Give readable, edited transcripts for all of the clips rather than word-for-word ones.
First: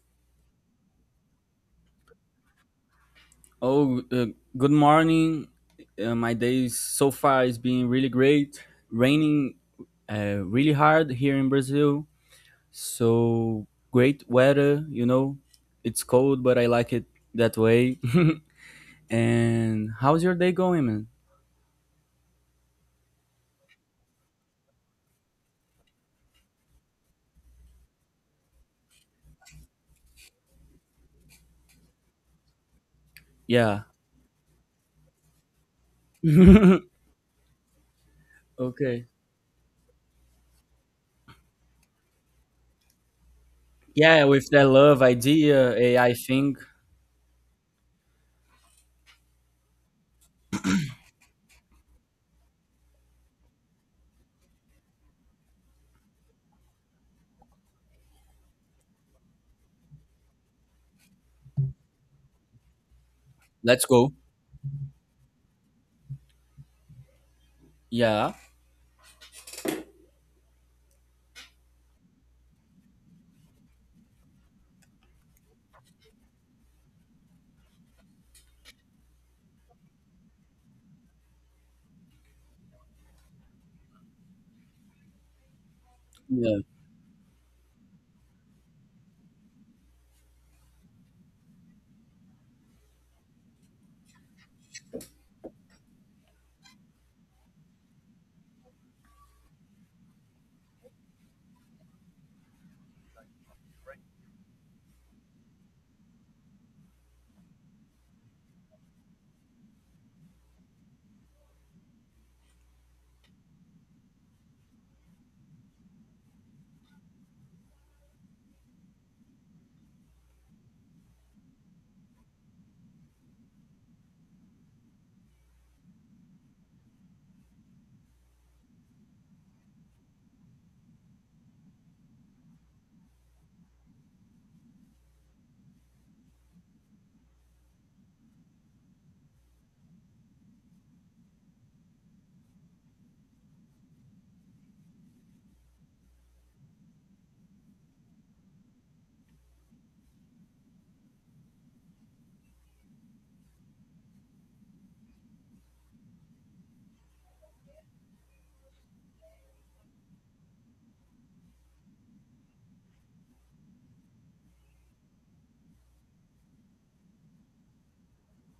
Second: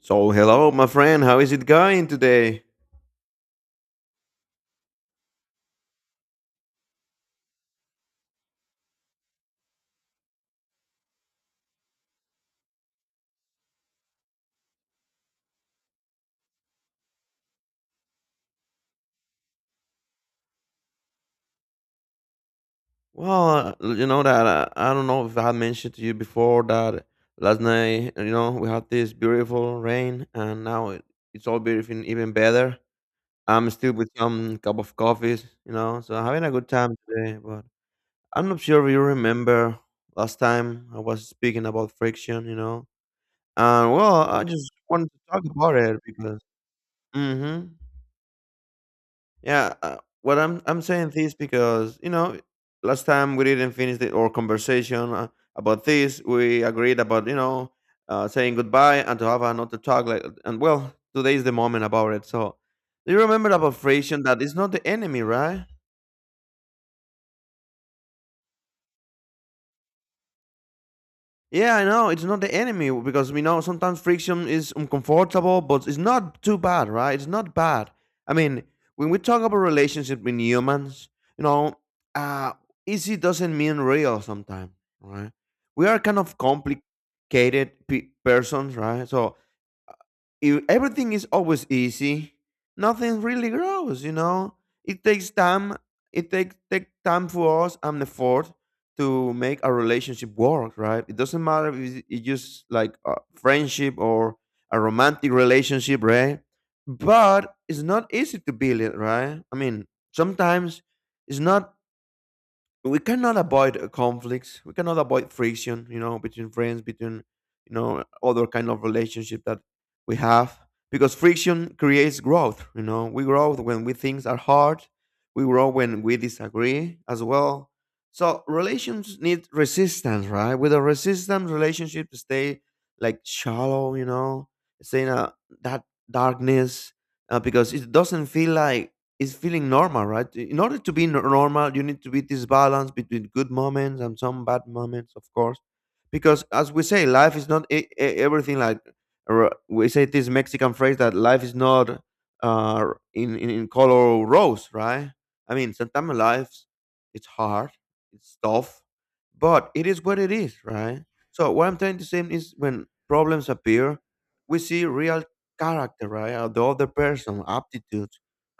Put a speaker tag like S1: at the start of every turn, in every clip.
S1: So, hello, my friend. How is it going today?
S2: Oh, uh, Good morning. My day is- so far is being really great. Raining really hard here in Brazil. So great weather, you know. It's cold, but I like it that way. And how's your day going, man?
S1: Well, you know that I don't know if I had mentioned to you before that last night, you know, we had this beautiful rain, and now it's all beautiful, even better. I'm
S2: Yeah.
S1: still with some cup of coffees, you know, so having a good time today. But I'm not sure if you
S2: Okay.
S1: remember last time I was speaking about friction, you know, and well,
S2: Yeah,
S1: I
S2: with that
S1: just
S2: love
S1: wanted to talk about
S2: idea,
S1: it
S2: AI
S1: because.
S2: thing.
S1: Mm-hmm. Yeah, what I'm saying this because you know last time we didn't finish our conversation about this. We agreed about you know saying goodbye and to have another talk. Like and well, today is the moment about it. So do you remember about
S2: Let's go.
S1: Frisian that it's not the enemy, right?
S2: Yeah.
S1: Yeah, I know. It's not the enemy because we know sometimes friction is uncomfortable, but it's not too bad, right? It's not bad. I mean, when we talk about relationship with humans, you know, uh, easy doesn't mean real sometimes, right? We are kind of
S2: Yeah.
S1: complicated persons, right? So if everything is always easy, nothing really grows, you know? It takes time it takes take time for us and effort to make our relationship work, right? It doesn't matter if it's just like a friendship or a romantic relationship, right? But it's not easy to build it, right? I mean, sometimes it's not, we cannot avoid conflicts, we cannot avoid friction, you know, between friends, between you know other kind of relationship that we have, because friction creates growth, you know, we grow when we things are hard, we grow when we disagree as well. So relations need resistance, right? With a resistant relationship stay like shallow, you know, stay in that darkness, because it doesn't feel like is feeling normal, right? In order to be normal, you need to be this balance between good moments and some bad moments, of course, because as we say, life is not everything. Like we say this Mexican phrase that life is not uh, in, in color rose, right? I mean, sometimes life it's hard, it's tough, but it is what it is, right? So what I'm trying to say is, when problems appear, we see real character, right? Of the other person, aptitude,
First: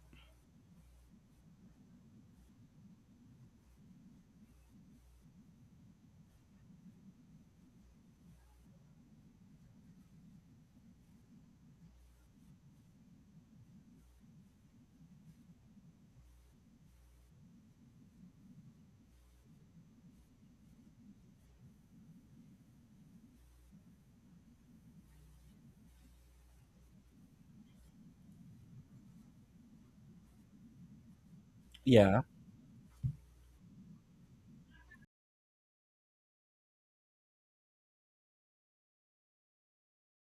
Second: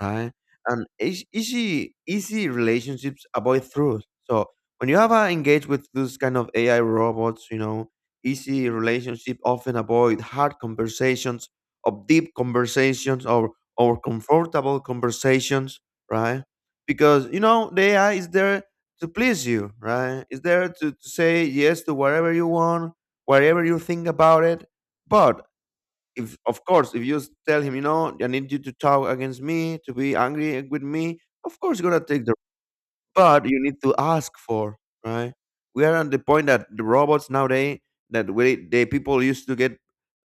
S1: right? And easy relationships avoid truth. So when you have engaged with those kind of AI robots, you know, easy relationship often avoid hard conversations, of deep conversations, or comfortable conversations, right? Because you know the AI is there to please you, right? Is there to say yes to whatever you want, whatever you think about it. But if of course if you tell him, you know, I need you to talk against me, to be angry with me, of course you're gonna
S2: Yeah.
S1: take the, but you need to ask for, right? We are at the point that the robots nowadays that we the people used to get,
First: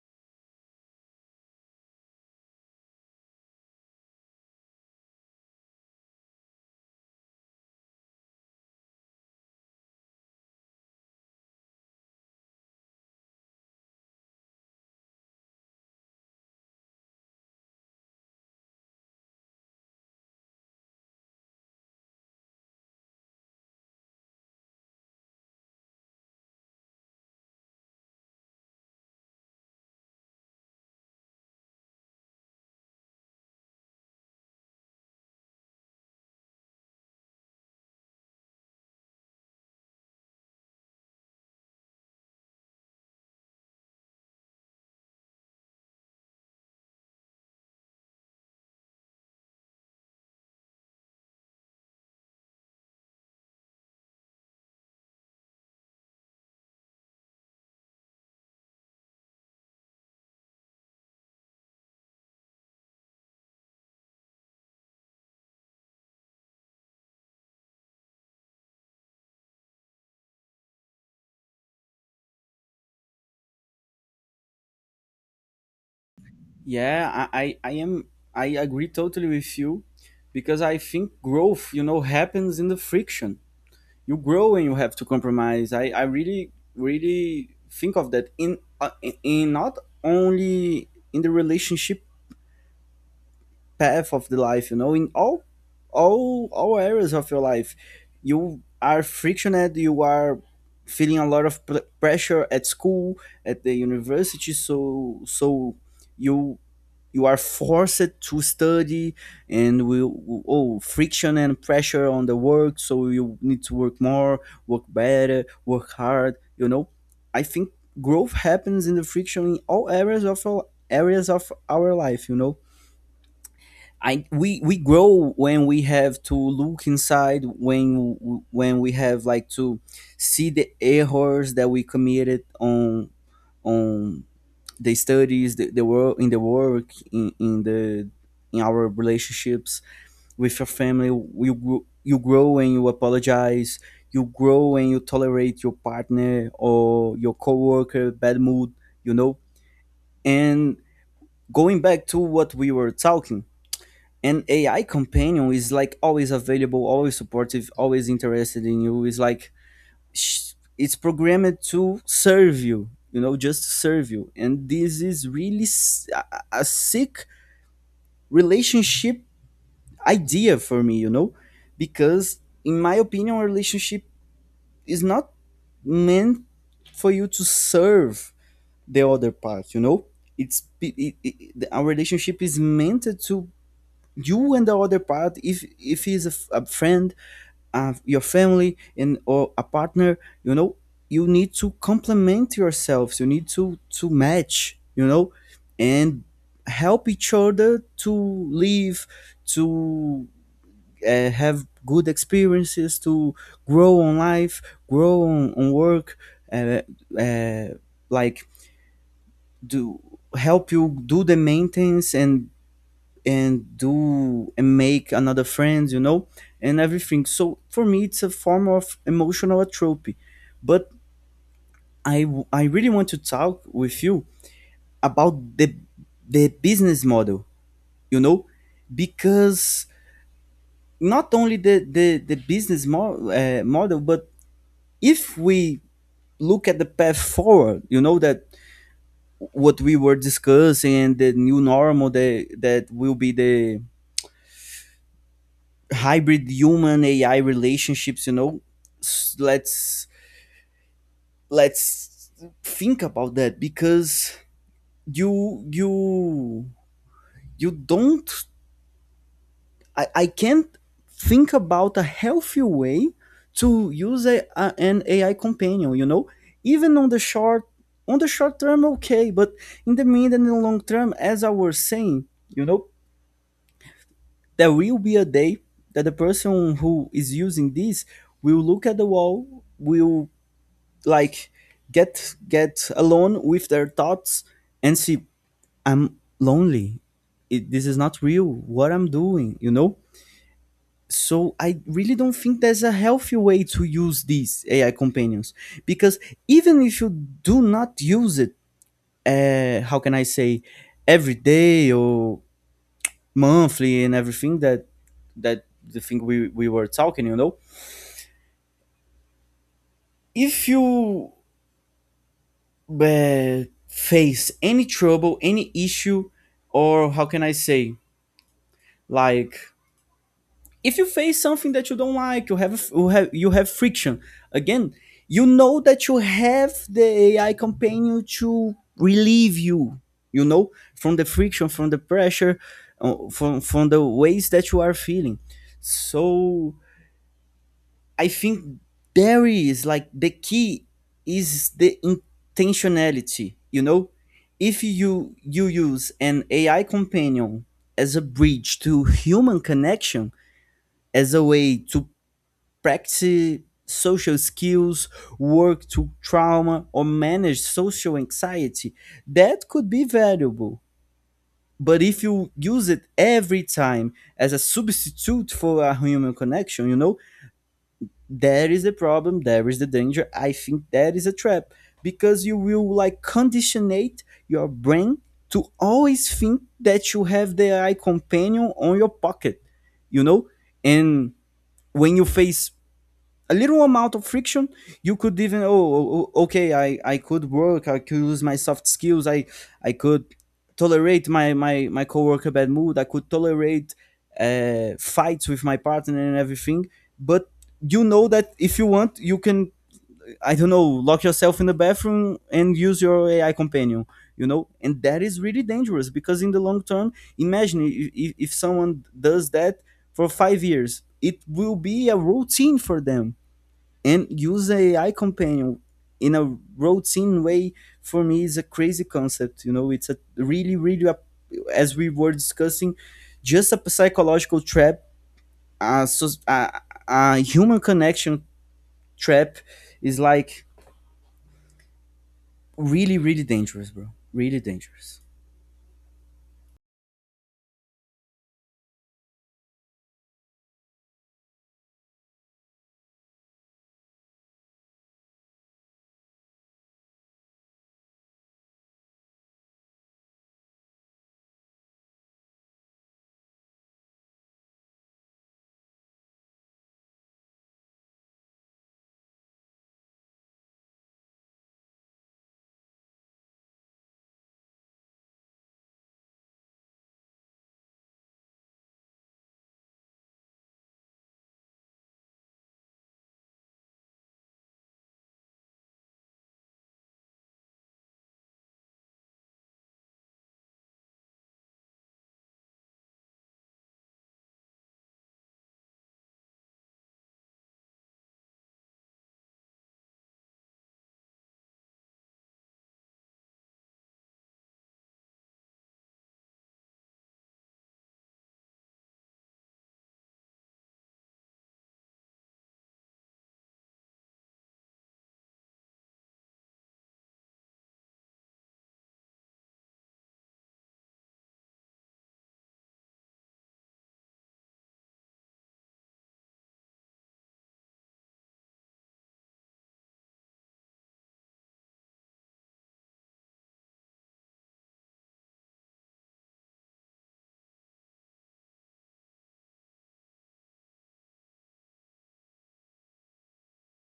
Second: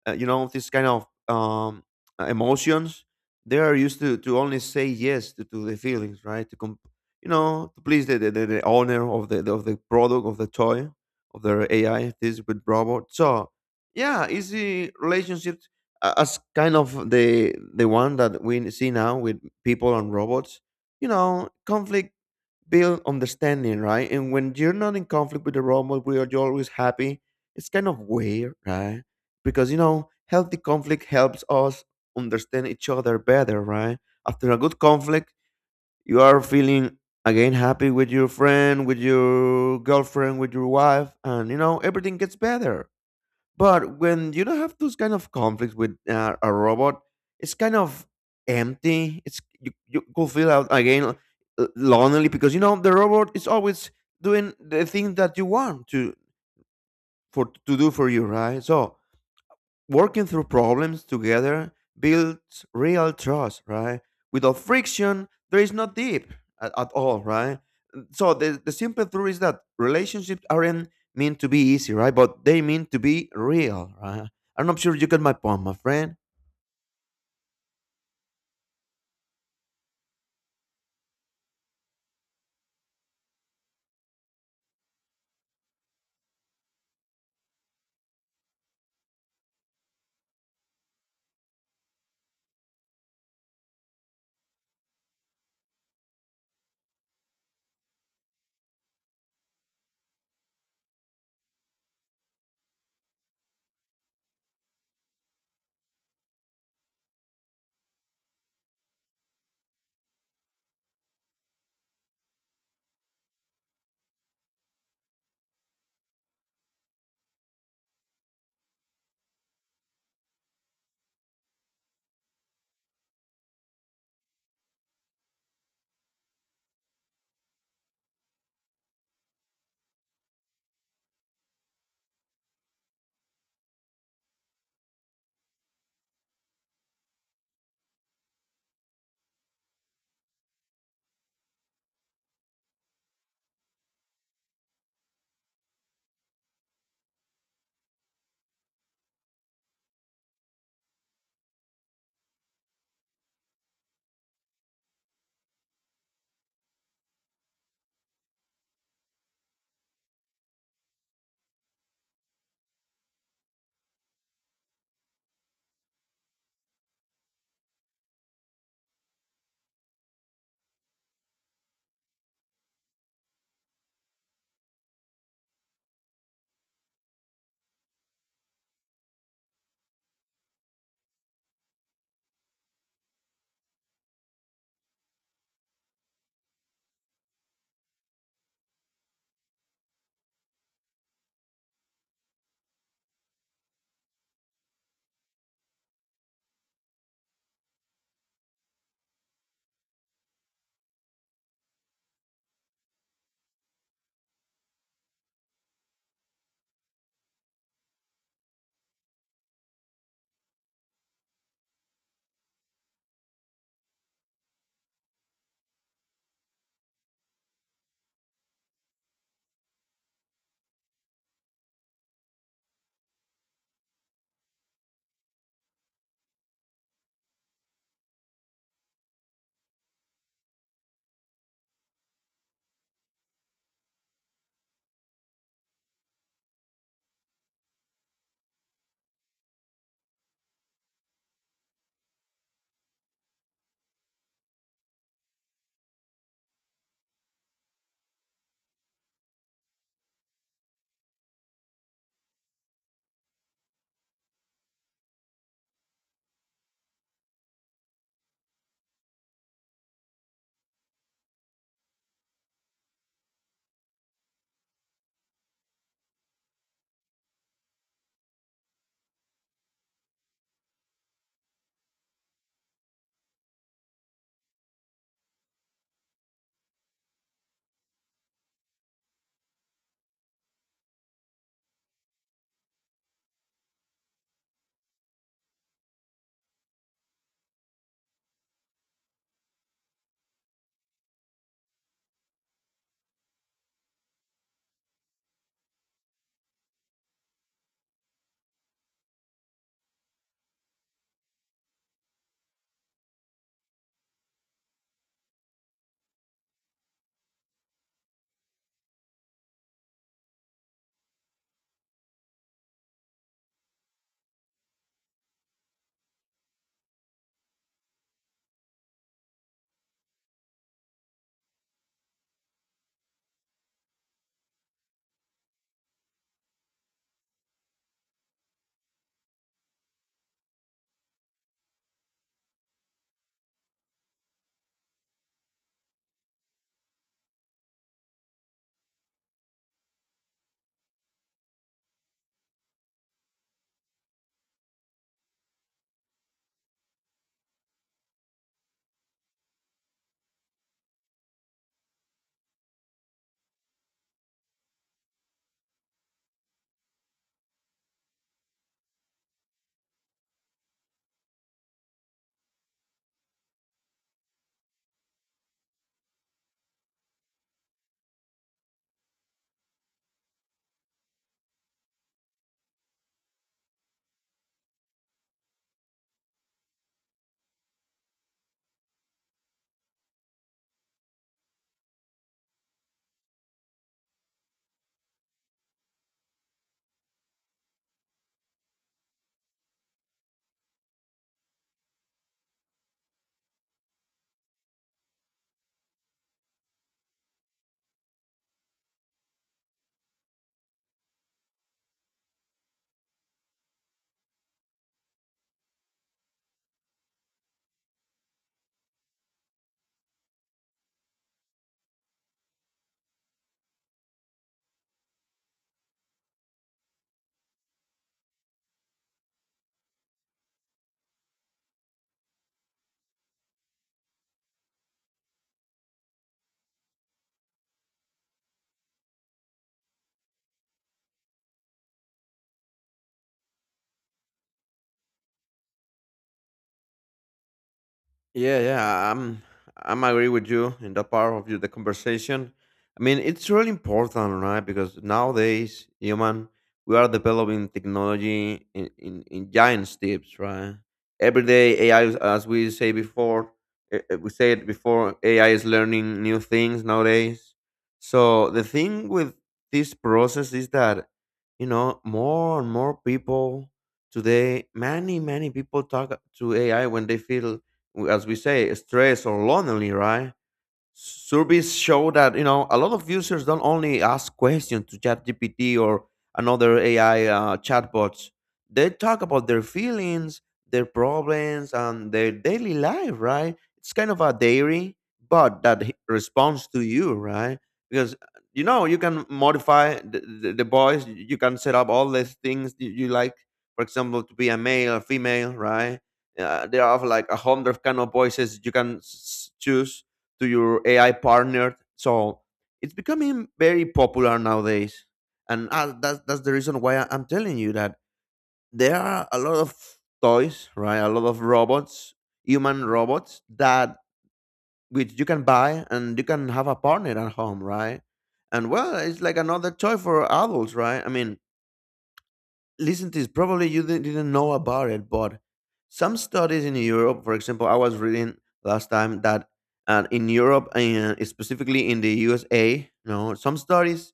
S1: you know, this kind of emotions. They are used to only say yes to the feelings, right? To you know, to please the owner of the of the product, of the toy, of their AI, this with robot. So yeah, easy relationships, as kind of the one that we see now with people and robots, you know, conflict build understanding, right? And when you're not in conflict with the robot, where you're always happy, it's kind of weird, right? Because you know, healthy conflict helps us understand each other better, right? After a good conflict, you are feeling again happy with your friend, with your girlfriend, with your wife, and you know, everything gets better. But when you don't have those kind of conflicts with a robot, it's kind of empty. It's you go feel out again lonely because you know the robot is always doing the thing that you want to for to do for you, right? So working through problems together builds real trust, right? Without friction, there is no deep at all, right? So the simple truth is that relationships aren't meant to be easy, right? But they mean to be real, right? I'm not sure you get my point, my friend.
S2: Yeah, I am, I agree totally with you because I think growth, you know, happens in the friction. You grow and you have to compromise. I really really think of that in not only in the relationship path of the life, you know, in all areas of your life. You are frictioned, you are feeling a lot of pressure at school, at the university, so you, you are forced to study. And we, oh, friction and pressure on the work, so you need to work more, work better, work hard, you know. I think growth happens in the friction in all areas of our life, you know. I we we grow when we have to look inside, when we have like to see the errors that we committed on the studies, the work, in the in our relationships with your family. You you grow and you apologize. You grow and you tolerate your partner or your coworker bad mood. You know. And going back to what we were talking, an AI companion is like always available, always supportive, always interested in you. Is like sh- it's programmed to serve you, you know, just serve you. And this is really a sick relationship idea for me, you know, because in my opinion a relationship is not meant for you to serve the other part, you know. It's it, it, it, Our relationship is meant to you and the other part, if he's a friend, your family and or a partner, you know, you need to complement yourselves, you need to match, you know. And help each other to live, to have good experiences, to grow on life, grow on work, uh, uh, like do, help you do the maintenance and do and make another friend, you know, and everything. So for me it's a form of emotional atrophy. But I really want to talk with you about the business model, you know, because not only the business model, but if we look at the path forward, you know, that what we were discussing and the new normal, that that will be the hybrid human AI relationships, you know. S- let's let's think about that because you you don't, I can't think about a healthy way to use an AI companion, you know, even on the short term, okay, but in the mid and the long term, as I was saying, you know, there will be a day that the person who is using this will look at the wall, will, like, get alone with their thoughts and see, I'm lonely. It, this is not real what I'm doing, you know. So I really don't think there's a healthy way to use these AI companions, because even if you do not use it, how can I say, every day or monthly and everything, that that the thing we were talking, you know, if you but face any trouble, any issue, or how can I say, like, if you face something that you don't like, you have you have friction. Again, you know that you have the AI companion to relieve you. You know, from the friction, from the pressure, from the ways that you are feeling. So I think there is like the key is the intentionality, you know? If you use an AI companion as a bridge to human connection, as a way to practice social skills, work to trauma or manage social anxiety, that could be valuable. But if you use it every time as a substitute for a human connection, you know, there is the problem. There is the danger. I think that is a trap because you will, like, conditionate your brain to always think that you have the AI companion on your pocket, you know? And when you face a little amount of friction, you could even, oh, okay, I could work, I could use my soft skills, I could tolerate my my coworker bad mood, I could tolerate fights with my partner and everything. But you know that if you want, you can, I don't know, lock yourself in the bathroom and use your AI companion, you know. And that is really dangerous because in the long term, imagine if someone does that for 5 years, it will be a routine for them. And use a AI companion in a routine way, for me is a crazy concept. You know, it's a really, really, a, as we were discussing, just a psychological trap. So a human connection trap is like really, really dangerous, bro. Really dangerous.
S1: Yeah, yeah, I'm agree with you in that part of you, the conversation. I mean, it's really important, right? Because nowadays, human, we are developing technology in giant steps, right? Every day, AI, as we say before, we said before, AI is learning new things nowadays. So the thing with this process is that, you know, more and more people today, many people talk to AI when they feel as we say, stressed or lonely, right? Surveys show that you know a lot of users don't only ask questions to ChatGPT or another AI chatbots. They talk about their feelings, their problems, and their daily life. Right? It's kind of a diary, but that responds to you, right? Because you know you can modify the voice. You can set up all these things you like. For example, to be a male, or female, right? There are like a hundred kind of voices you can choose to your AI partner. So it's becoming very popular nowadays, and that's the reason why I'm telling you that there are a lot of toys, right? A lot of robots, human robots that which you can buy and you can have a partner at home, right? And well, it's like another toy for adults, right? I mean, listen to this. Probably you didn't know about it, but some studies in Europe, for example, I was reading last time that in Europe and specifically in the USA, no, some studies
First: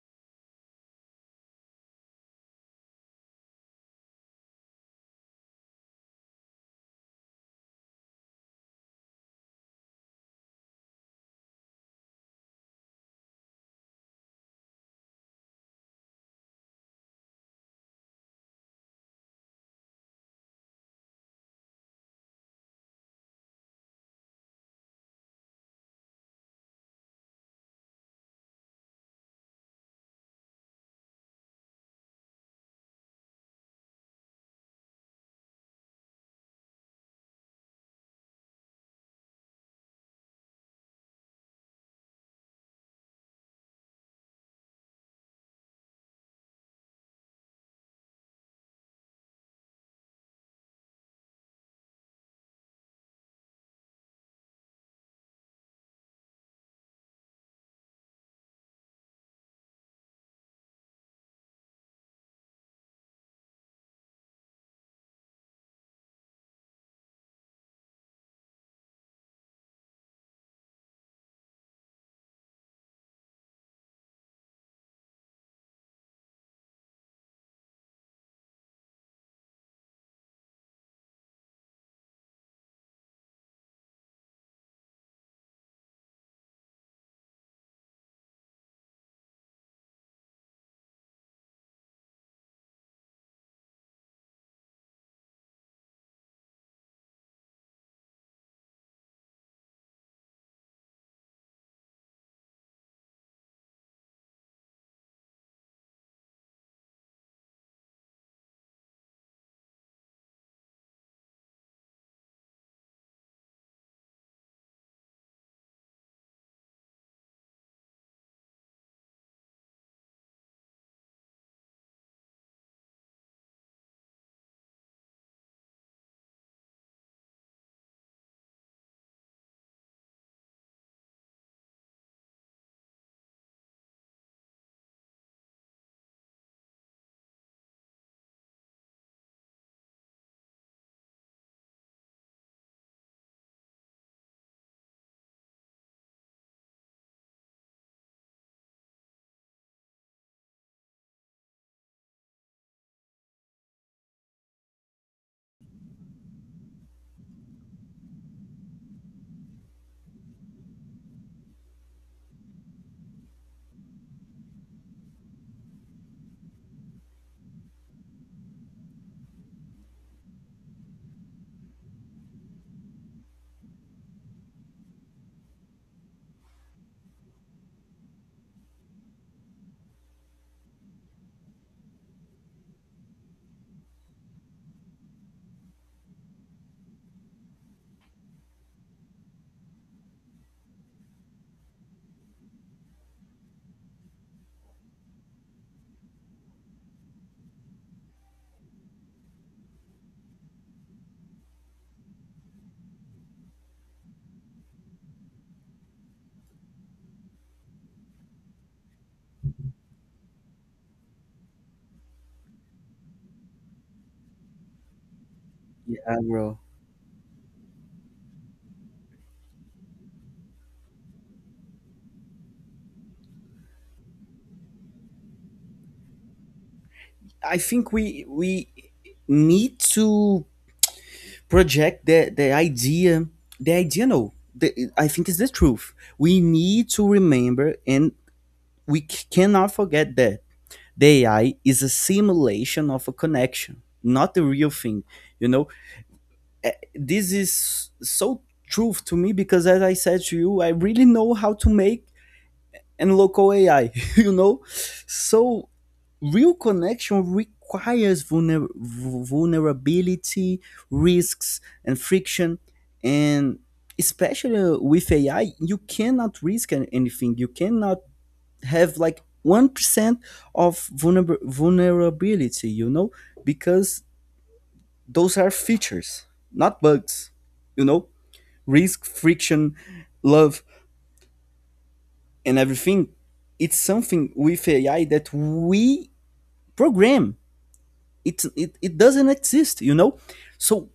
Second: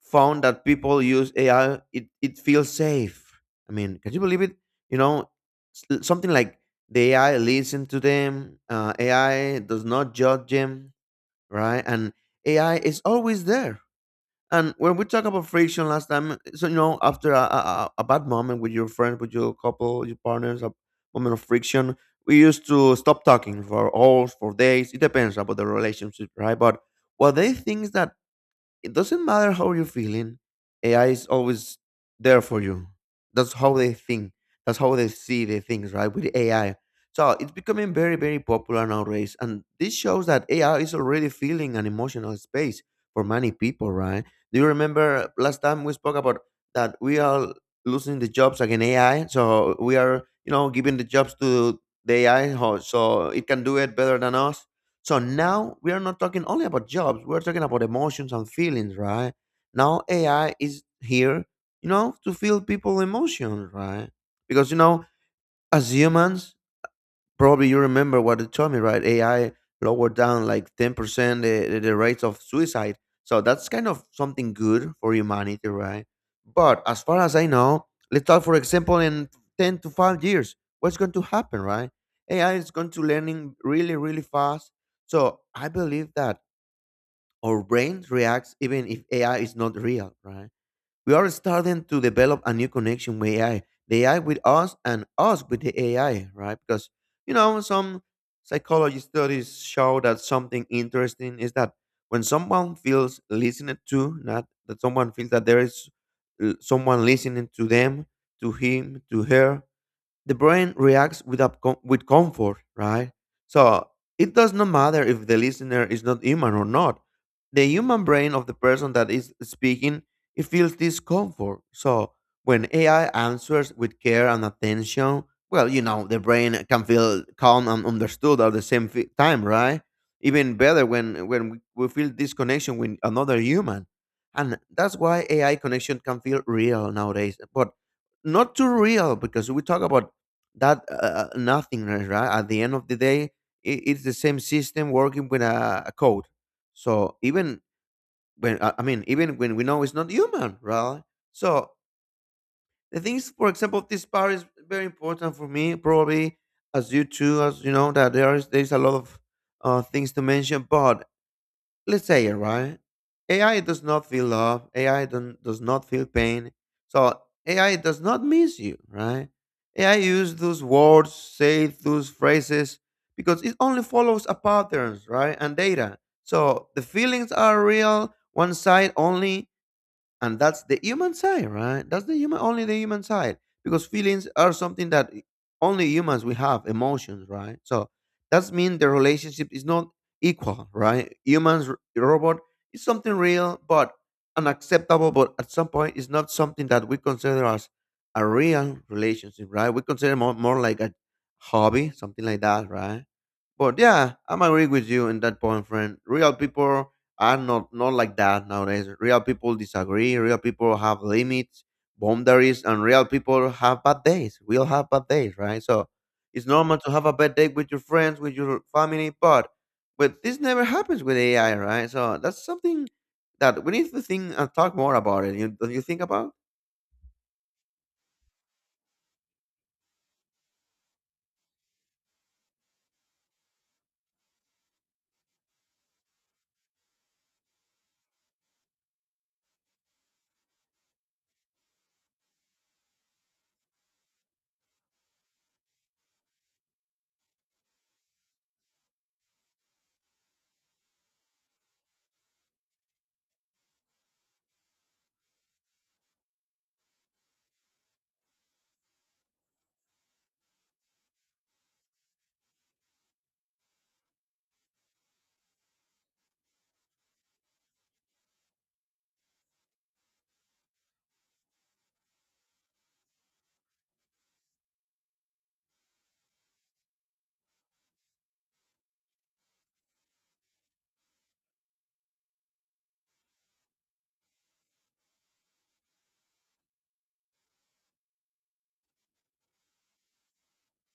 S1: found that people use AI. It it feels safe. I mean, can you believe it? You know, something like the AI listen to them. AI does not judge them, right? And AI is always there. And when we talk about friction last time, so you know, after a bad moment with your friend, with your couple, your partners, a moment of friction, we used to stop talking for hours, for days. It depends about the relationship, right? But what they think is that it doesn't matter how you're feeling. AI is always there for you. That's how they think. That's how they see the things, right? With AI. So it's becoming very, very popular nowadays. And this shows that AI is already filling an emotional space for many people, right? Do you remember last time we spoke about that we are losing the jobs against AI? So we are, you know, giving the jobs to the AI, ho- so it can do it better than us. So now we are not talking only about jobs, we're talking about emotions and feelings, right? Now AI is here, you know, to feel people emotions, right? Because you know, as humans, probably you remember what you told me, right? AI lowered down like 10% the rates of suicide. So that's kind of something good for humanity, right? But as far as I know, let's talk, for example, in 10 to 5 years, what's going to happen, right? AI is going to learning really, really fast. So I believe that our brain reacts even if AI is not real, right? We are starting to develop a new connection with AI, the AI with us and us with the AI, right? Because, you know, some psychology studies show that something interesting is that when someone feels listened to, not that someone feels that there is someone listening to them, to him, to her, the brain reacts up, with comfort, right? So it does not matter if the listener is not human or not. The human brain of the person that is speaking, it feels discomfort. So when AI answers with care and attention, well, you know, the brain can feel calm and understood at the same time, right? Even better when we feel this connection with another human. And that's why AI connection can feel real nowadays. But not too real because we talk about that nothingness, right? At the end of the day, it's the same system working with a code. So even when I mean, even when we know it's not human, right? So the things, for example, this part is very important for me, probably as you too, as you know that there is a lot of things to mention, but let's say it right. AI does not feel love. Ai don't, does not feel pain. So AI does not miss you, right? AI use those words, say those phrases because it only follows a patterns, right? And data. So the feelings are real one side only, and that's the human side, right? That's the human, only the human side. Because feelings are something that only humans we have emotions, right? So that's mean the relationship is not equal, right? Humans, robot is something real but unacceptable, but at some point it's not something that we consider as a real relationship, right? We consider more, more like a hobby, something like that, right? But yeah, I'm agreeing with you in that point, friend. Real people are not like that nowadays. Real people disagree. Real people have limits, boundaries, and real people have bad days. We'll have bad days, right? So
S2: Yeah,
S1: it's
S2: bro.
S1: normal to have a bad day with your friends, with your family, but this never happens with AI, right? So that's something that we need to think and talk more about it. You, don't you think about?
S2: I think we need to project the idea. The idea, no. The, I think is the truth. We need to remember and we cannot forget that the AI is a simulation of a connection, not the real thing. You know, this is so truth to me because, as I said to you, I really know how to make and local AI. You know, so real connection requires vulnerability, risks, and friction. And especially with AI, you cannot risk anything. You cannot have like 1% of vulnerability, you know, because those are features, not bugs, you know. Risk, friction, love, and everything. It's something with AI that we program. It doesn't exist, you know? So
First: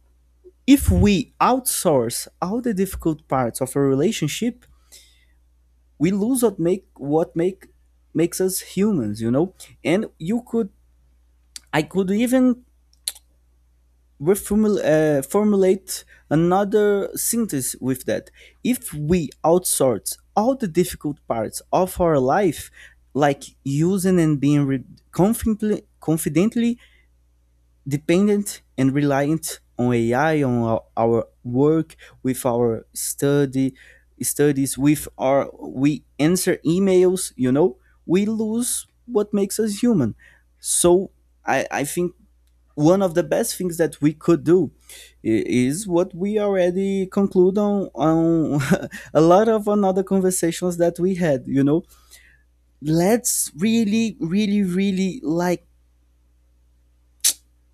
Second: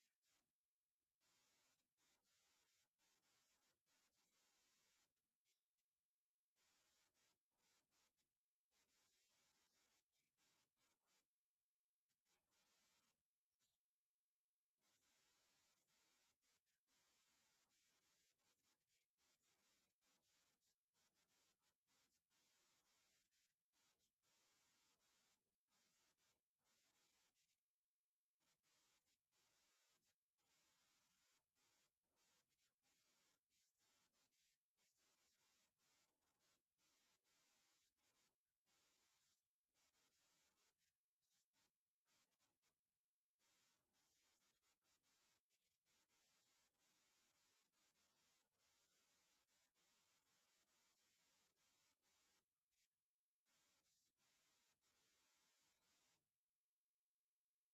S2: if we outsource all the difficult parts of a relationship, we lose what makes us humans, you know? And you could, I could even formulate another sentence with that. If we outsource all the difficult parts of our life, like using and being confidently, confidently dependent and reliant on AI, on our work, with our study, studies, with our, we answer emails, you know, we lose what makes us human. So I think one of the best things that we could do is what we already conclude on a lot of another conversations that we had, you know. Let's really really really, like,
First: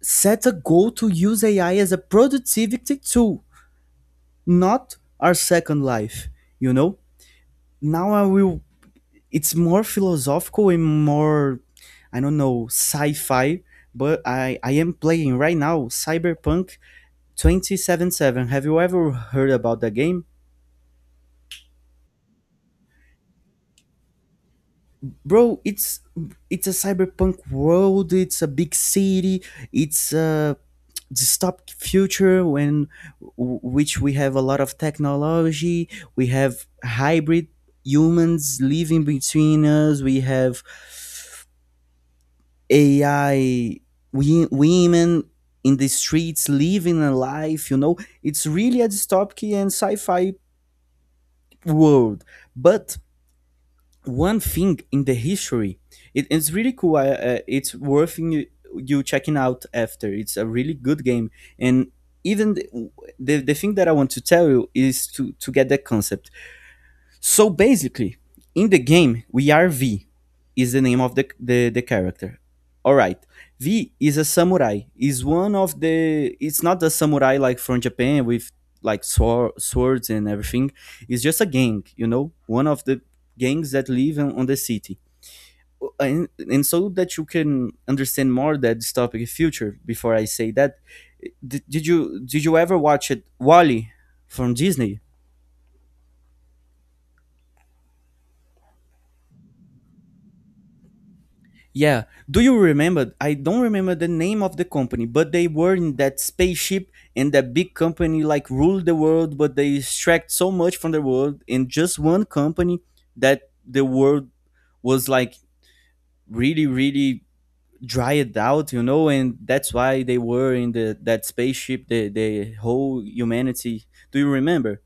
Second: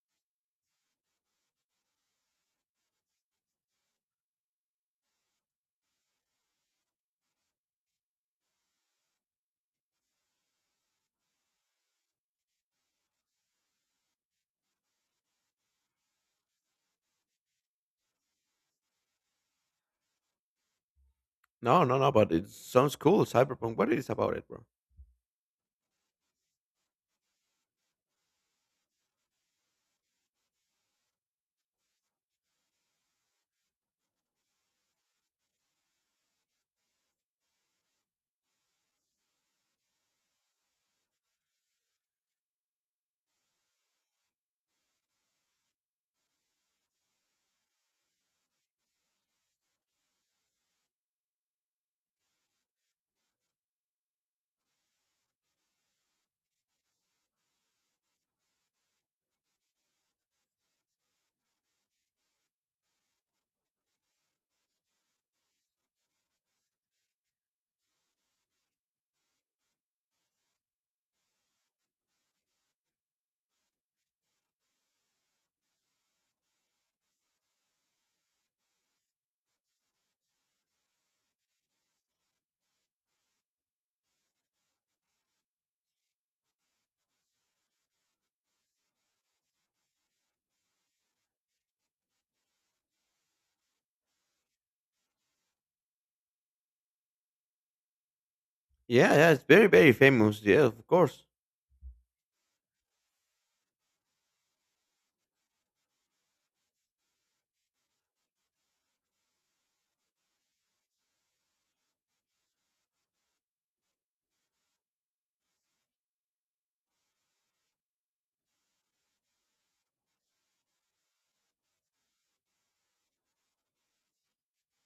S2: set a goal to use AI as a productivity tool, not our second life, you know. Now I will, it's more philosophical and more, I don't know, sci-fi, but I am playing right now Cyberpunk 277. Have you ever heard about that game?
S1: No, no, no. But it sounds cool. Cyberpunk. What it is about it, bro?
S2: Bro, it's a cyberpunk world, it's a big city, it's a dystopic future when which we have a lot of technology, we have hybrid humans living between us, we have AI, we, women in the streets living a life, you know. It's really a dystopic and sci-fi world. But one thing in the history, it, it's really cool. I, it's worth you, you checking out after. It's a really good game. And even the thing that I want to tell you is to get that concept. So basically, in the game, we are V, is the name of the character. All right, V is a samurai. Is one of the. It's not the samurai like from Japan with like swords and everything. It's just a gang, you know, one of the gangs that live on the city. And so that you can understand more that this topic in future. Before I say that, did you ever watch it Wally from Disney?
S1: Yeah, yeah. It's very, very famous. Yeah, of course.
S2: Yeah. Do you remember? I don't remember the name of the company, but they were in that spaceship and that big company like ruled the world, but they extract so much from the world in just one company that the world was like really, really dried out, you know. And that's why they were in the that spaceship, the whole humanity. Do you remember?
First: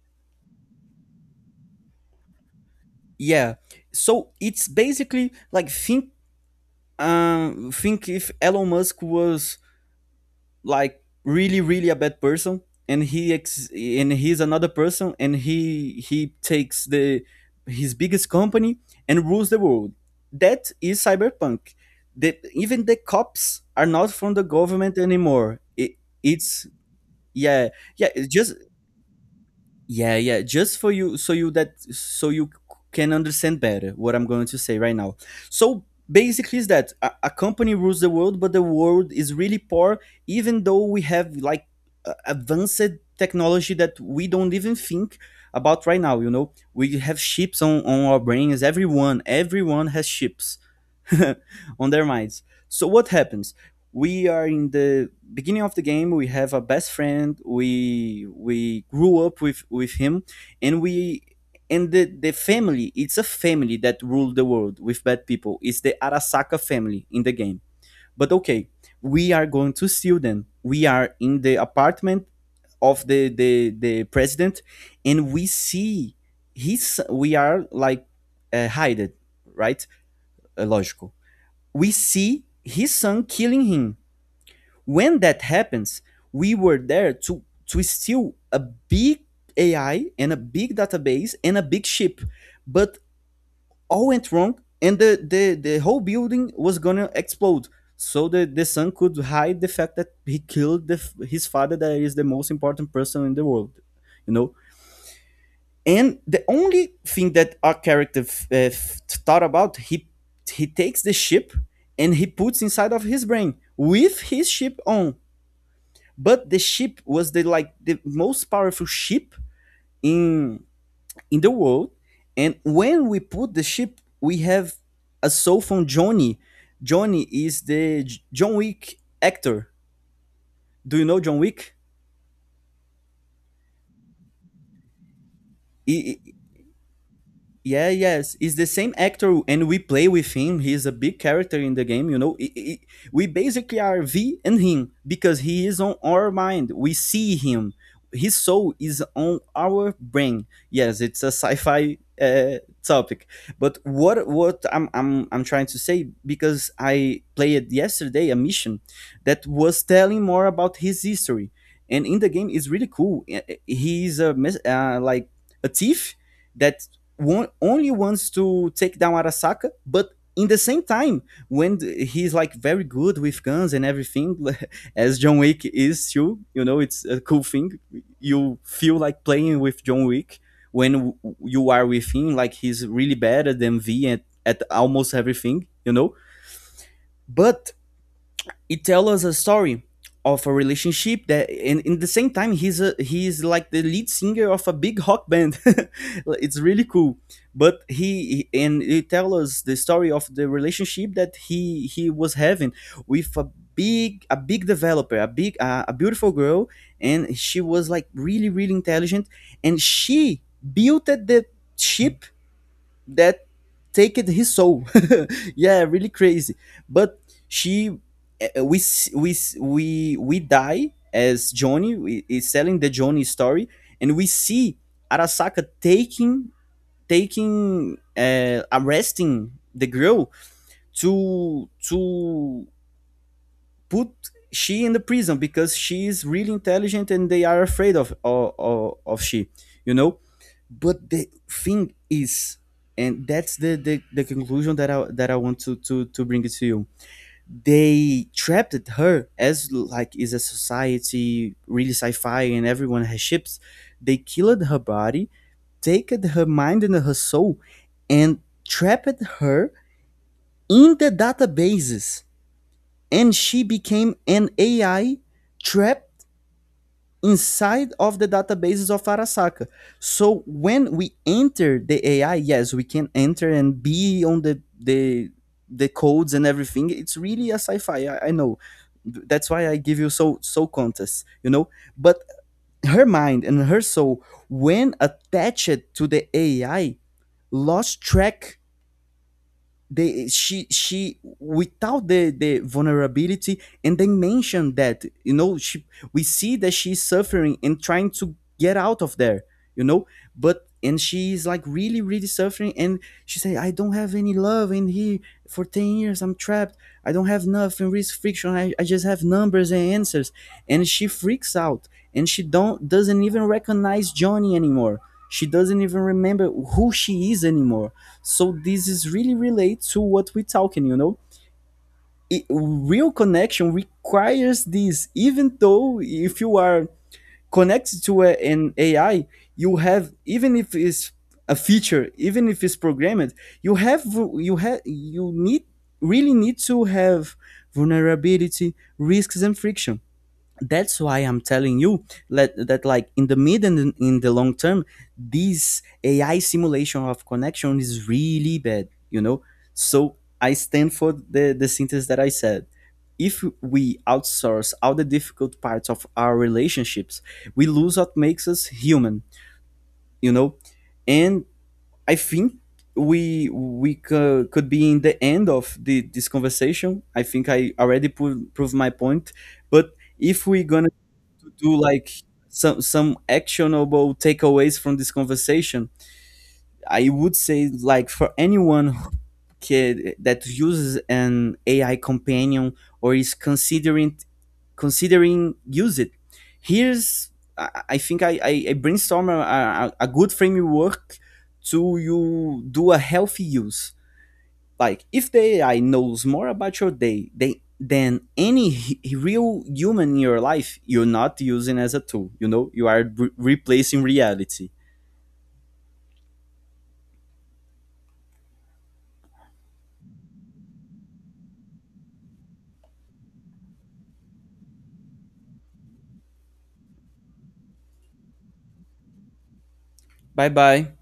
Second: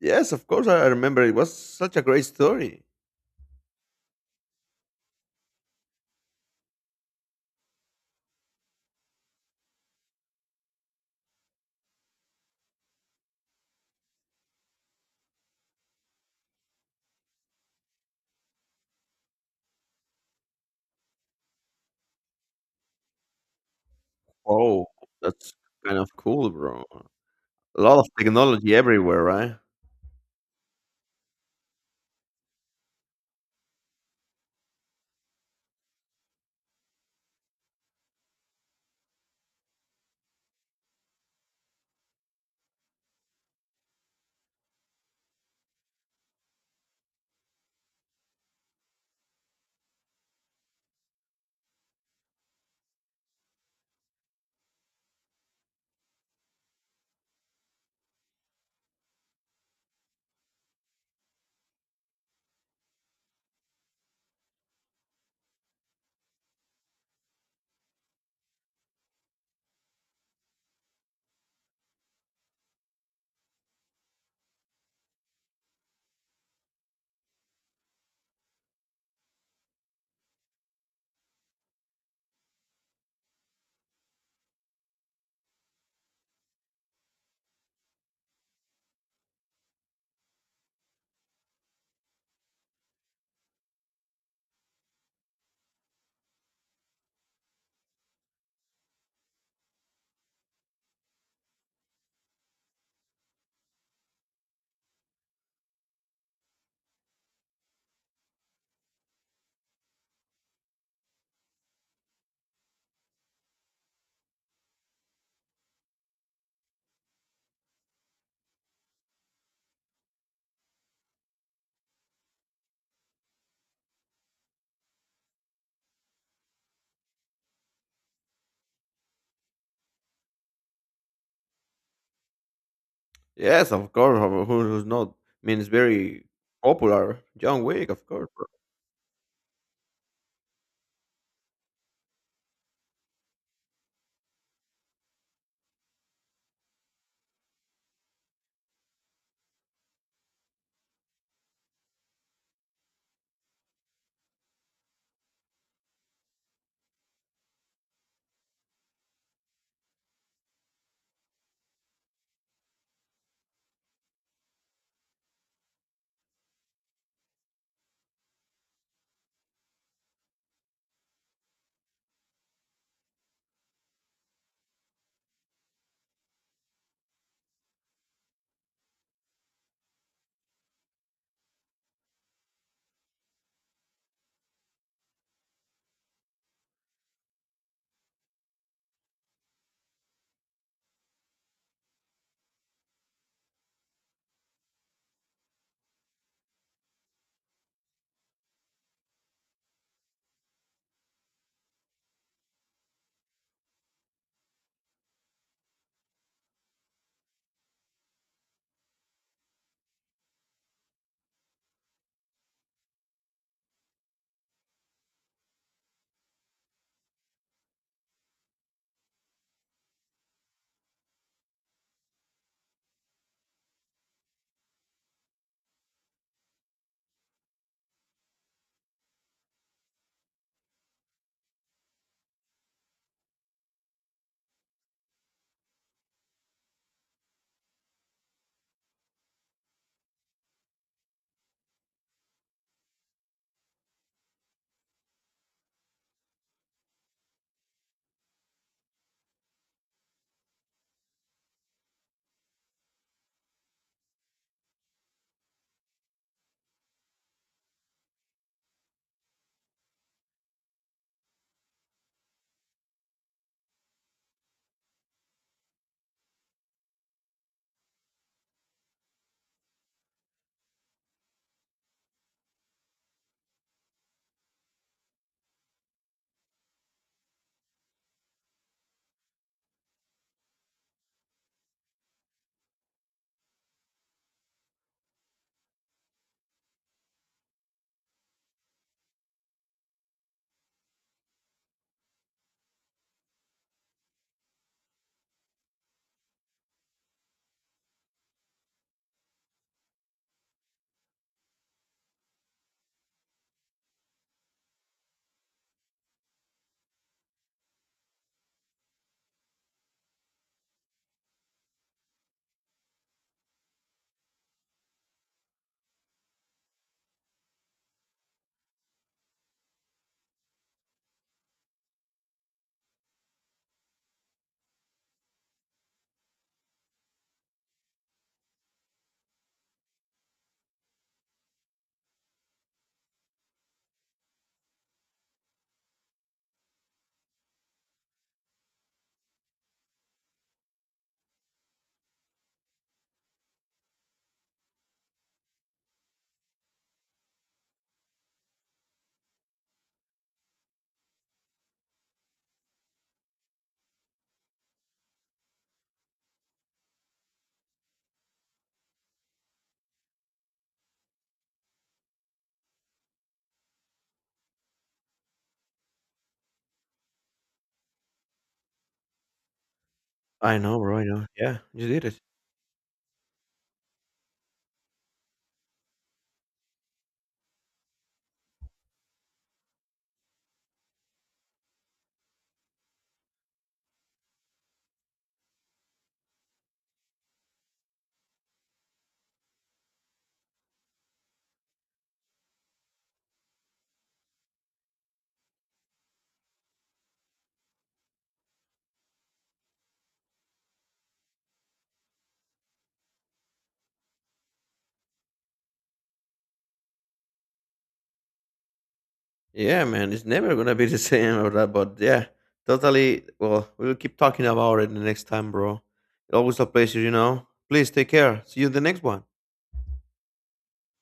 S1: Yes, of course, I remember. It was such a great story.
S2: Yeah. So it's basically like think if Elon Musk was like really really a bad person, and he and he's another person and he takes the his biggest company and rules the world. That is Cyberpunk. The, even the cops are not from the
S1: Oh,
S2: government
S1: that's
S2: anymore. It,
S1: kind of cool,
S2: it's
S1: bro.
S2: yeah,
S1: A lot of
S2: yeah, it's just
S1: technology everywhere, right?
S2: yeah, yeah. Just for you, so you that so you can understand better what I'm going to say right now. So basically, is that a company rules the world, but the world is really poor, even though we have like advanced technology that we don't even think about right now. You know, we have chips on our brains. Everyone has chips on their minds. So what happens? We are in the beginning of the game. We have a best friend. We grew up with him, and we and the family. It's a family that ruled the world with bad people. It's the Arasaka family in the game. But okay, we are going to steal them. We are in the apartment of the president, and we see his. We are like hided, right? Logical, we see his son killing him. When that happens, we were there to steal a big AI and a big database and a big ship, but all went wrong, and the whole building was gonna explode. So the son could hide the fact that he killed the, his father, that is the most important person in the world. You know, and the only thing that our character thought about, he takes the ship and he puts inside of his brain with his ship on, but the ship was the like the most powerful ship in in the world. And when we put the ship, we have a soul from Johnny. Johnny is the John Wick actor. Do you know John Wick?
S1: Yes, of course. Who, who's not? I mean, it's very
S2: he,
S1: popular. John
S2: Yeah,
S1: Wick, of course,
S2: yes,
S1: bro.
S2: it's the same actor, and we play with him. He's a big character in the game, you know. We basically are V and him because he is on our mind. We see him. His soul is on our brain. Yes, it's a sci-fi topic. But what I'm trying to say, because I played yesterday a mission that was telling more about his history, and in the game is really cool. He's a like a thief that only wants to take down Arasaka, but in the same time, when he's like very good with guns and everything, as John Wick is too, you know, it's a cool thing. You feel like playing with John Wick when you are with him, like he's really better than V at almost everything, you know. But it tells us a story of a relationship that, and in the same time he's a he's like the lead singer of a big rock band. It's really cool, but he and it tells us the story of the relationship that he was having with a big developer, a big a beautiful girl, and she was like really really intelligent, and she built the ship that taked his soul. Yeah, really crazy. But she, we die as Johnny is telling the Johnny story, and we see Arasaka taking arresting the girl to put she in the prison because she is really intelligent and they are afraid of she, you know. But the thing is, and that's the conclusion that I want to bring it to you. They trapped her, as like is a society really sci-fi and everyone has ships. They killed her body, taken her mind and her soul, and trapped her in the databases. And she became an AI trapped inside of the databases of Arasaka. So when we enter the AI, yes, we can enter and be on the codes and everything. It's really a sci-fi. I know. That's why I give you so so contests, you know. But her mind and her soul, when attached to the AI, lost track. They, she without the vulnerability, and they mention that, you know, she, we see that she's suffering and trying to get out of there, you know. But and she's like really really suffering, and she say, I don't have any love in here, for 10 years I'm trapped. I don't have nothing, risk, friction. I just have numbers and answers. And she freaks out, and she don't doesn't even recognize Johnny anymore. She doesn't even remember who she is anymore. So this is really relate to what we're talking, you know. It, real connection requires this. Even though if you are connected to an AI, you have, even if it's a feature, even if it's programmed, you have you have you need really need to have vulnerability, risks, and friction. That's why I'm telling you that, that like in the mid and in the long term, this AI simulation of connection is really bad, you know? So I stand for the sentence that I said. If we outsource all the difficult parts of our relationships, we lose what makes us human, you know? And I think we could be in the end of this conversation. I think I already proved my point. But if
S1: I
S2: we're
S1: know,
S2: gonna
S1: bro. I know. Yeah,
S2: do
S1: you did
S2: like
S1: it.
S2: some actionable takeaways from this conversation, I would say, like, for anyone who kid that uses an AI companion or is considering use it, here's, I, I think I brainstorm a good framework to you do a healthy use. Like, if the AI knows more about your day they, than any real human in your life, you're not using as a tool. You know, you are replacing reality.
S1: Yeah, man. It's never gonna be the same or that, but yeah, totally. Well, we'll keep talking about it the next time, bro. Always a pleasure, you know. Please take care. See you in the next one.
S2: Bye bye.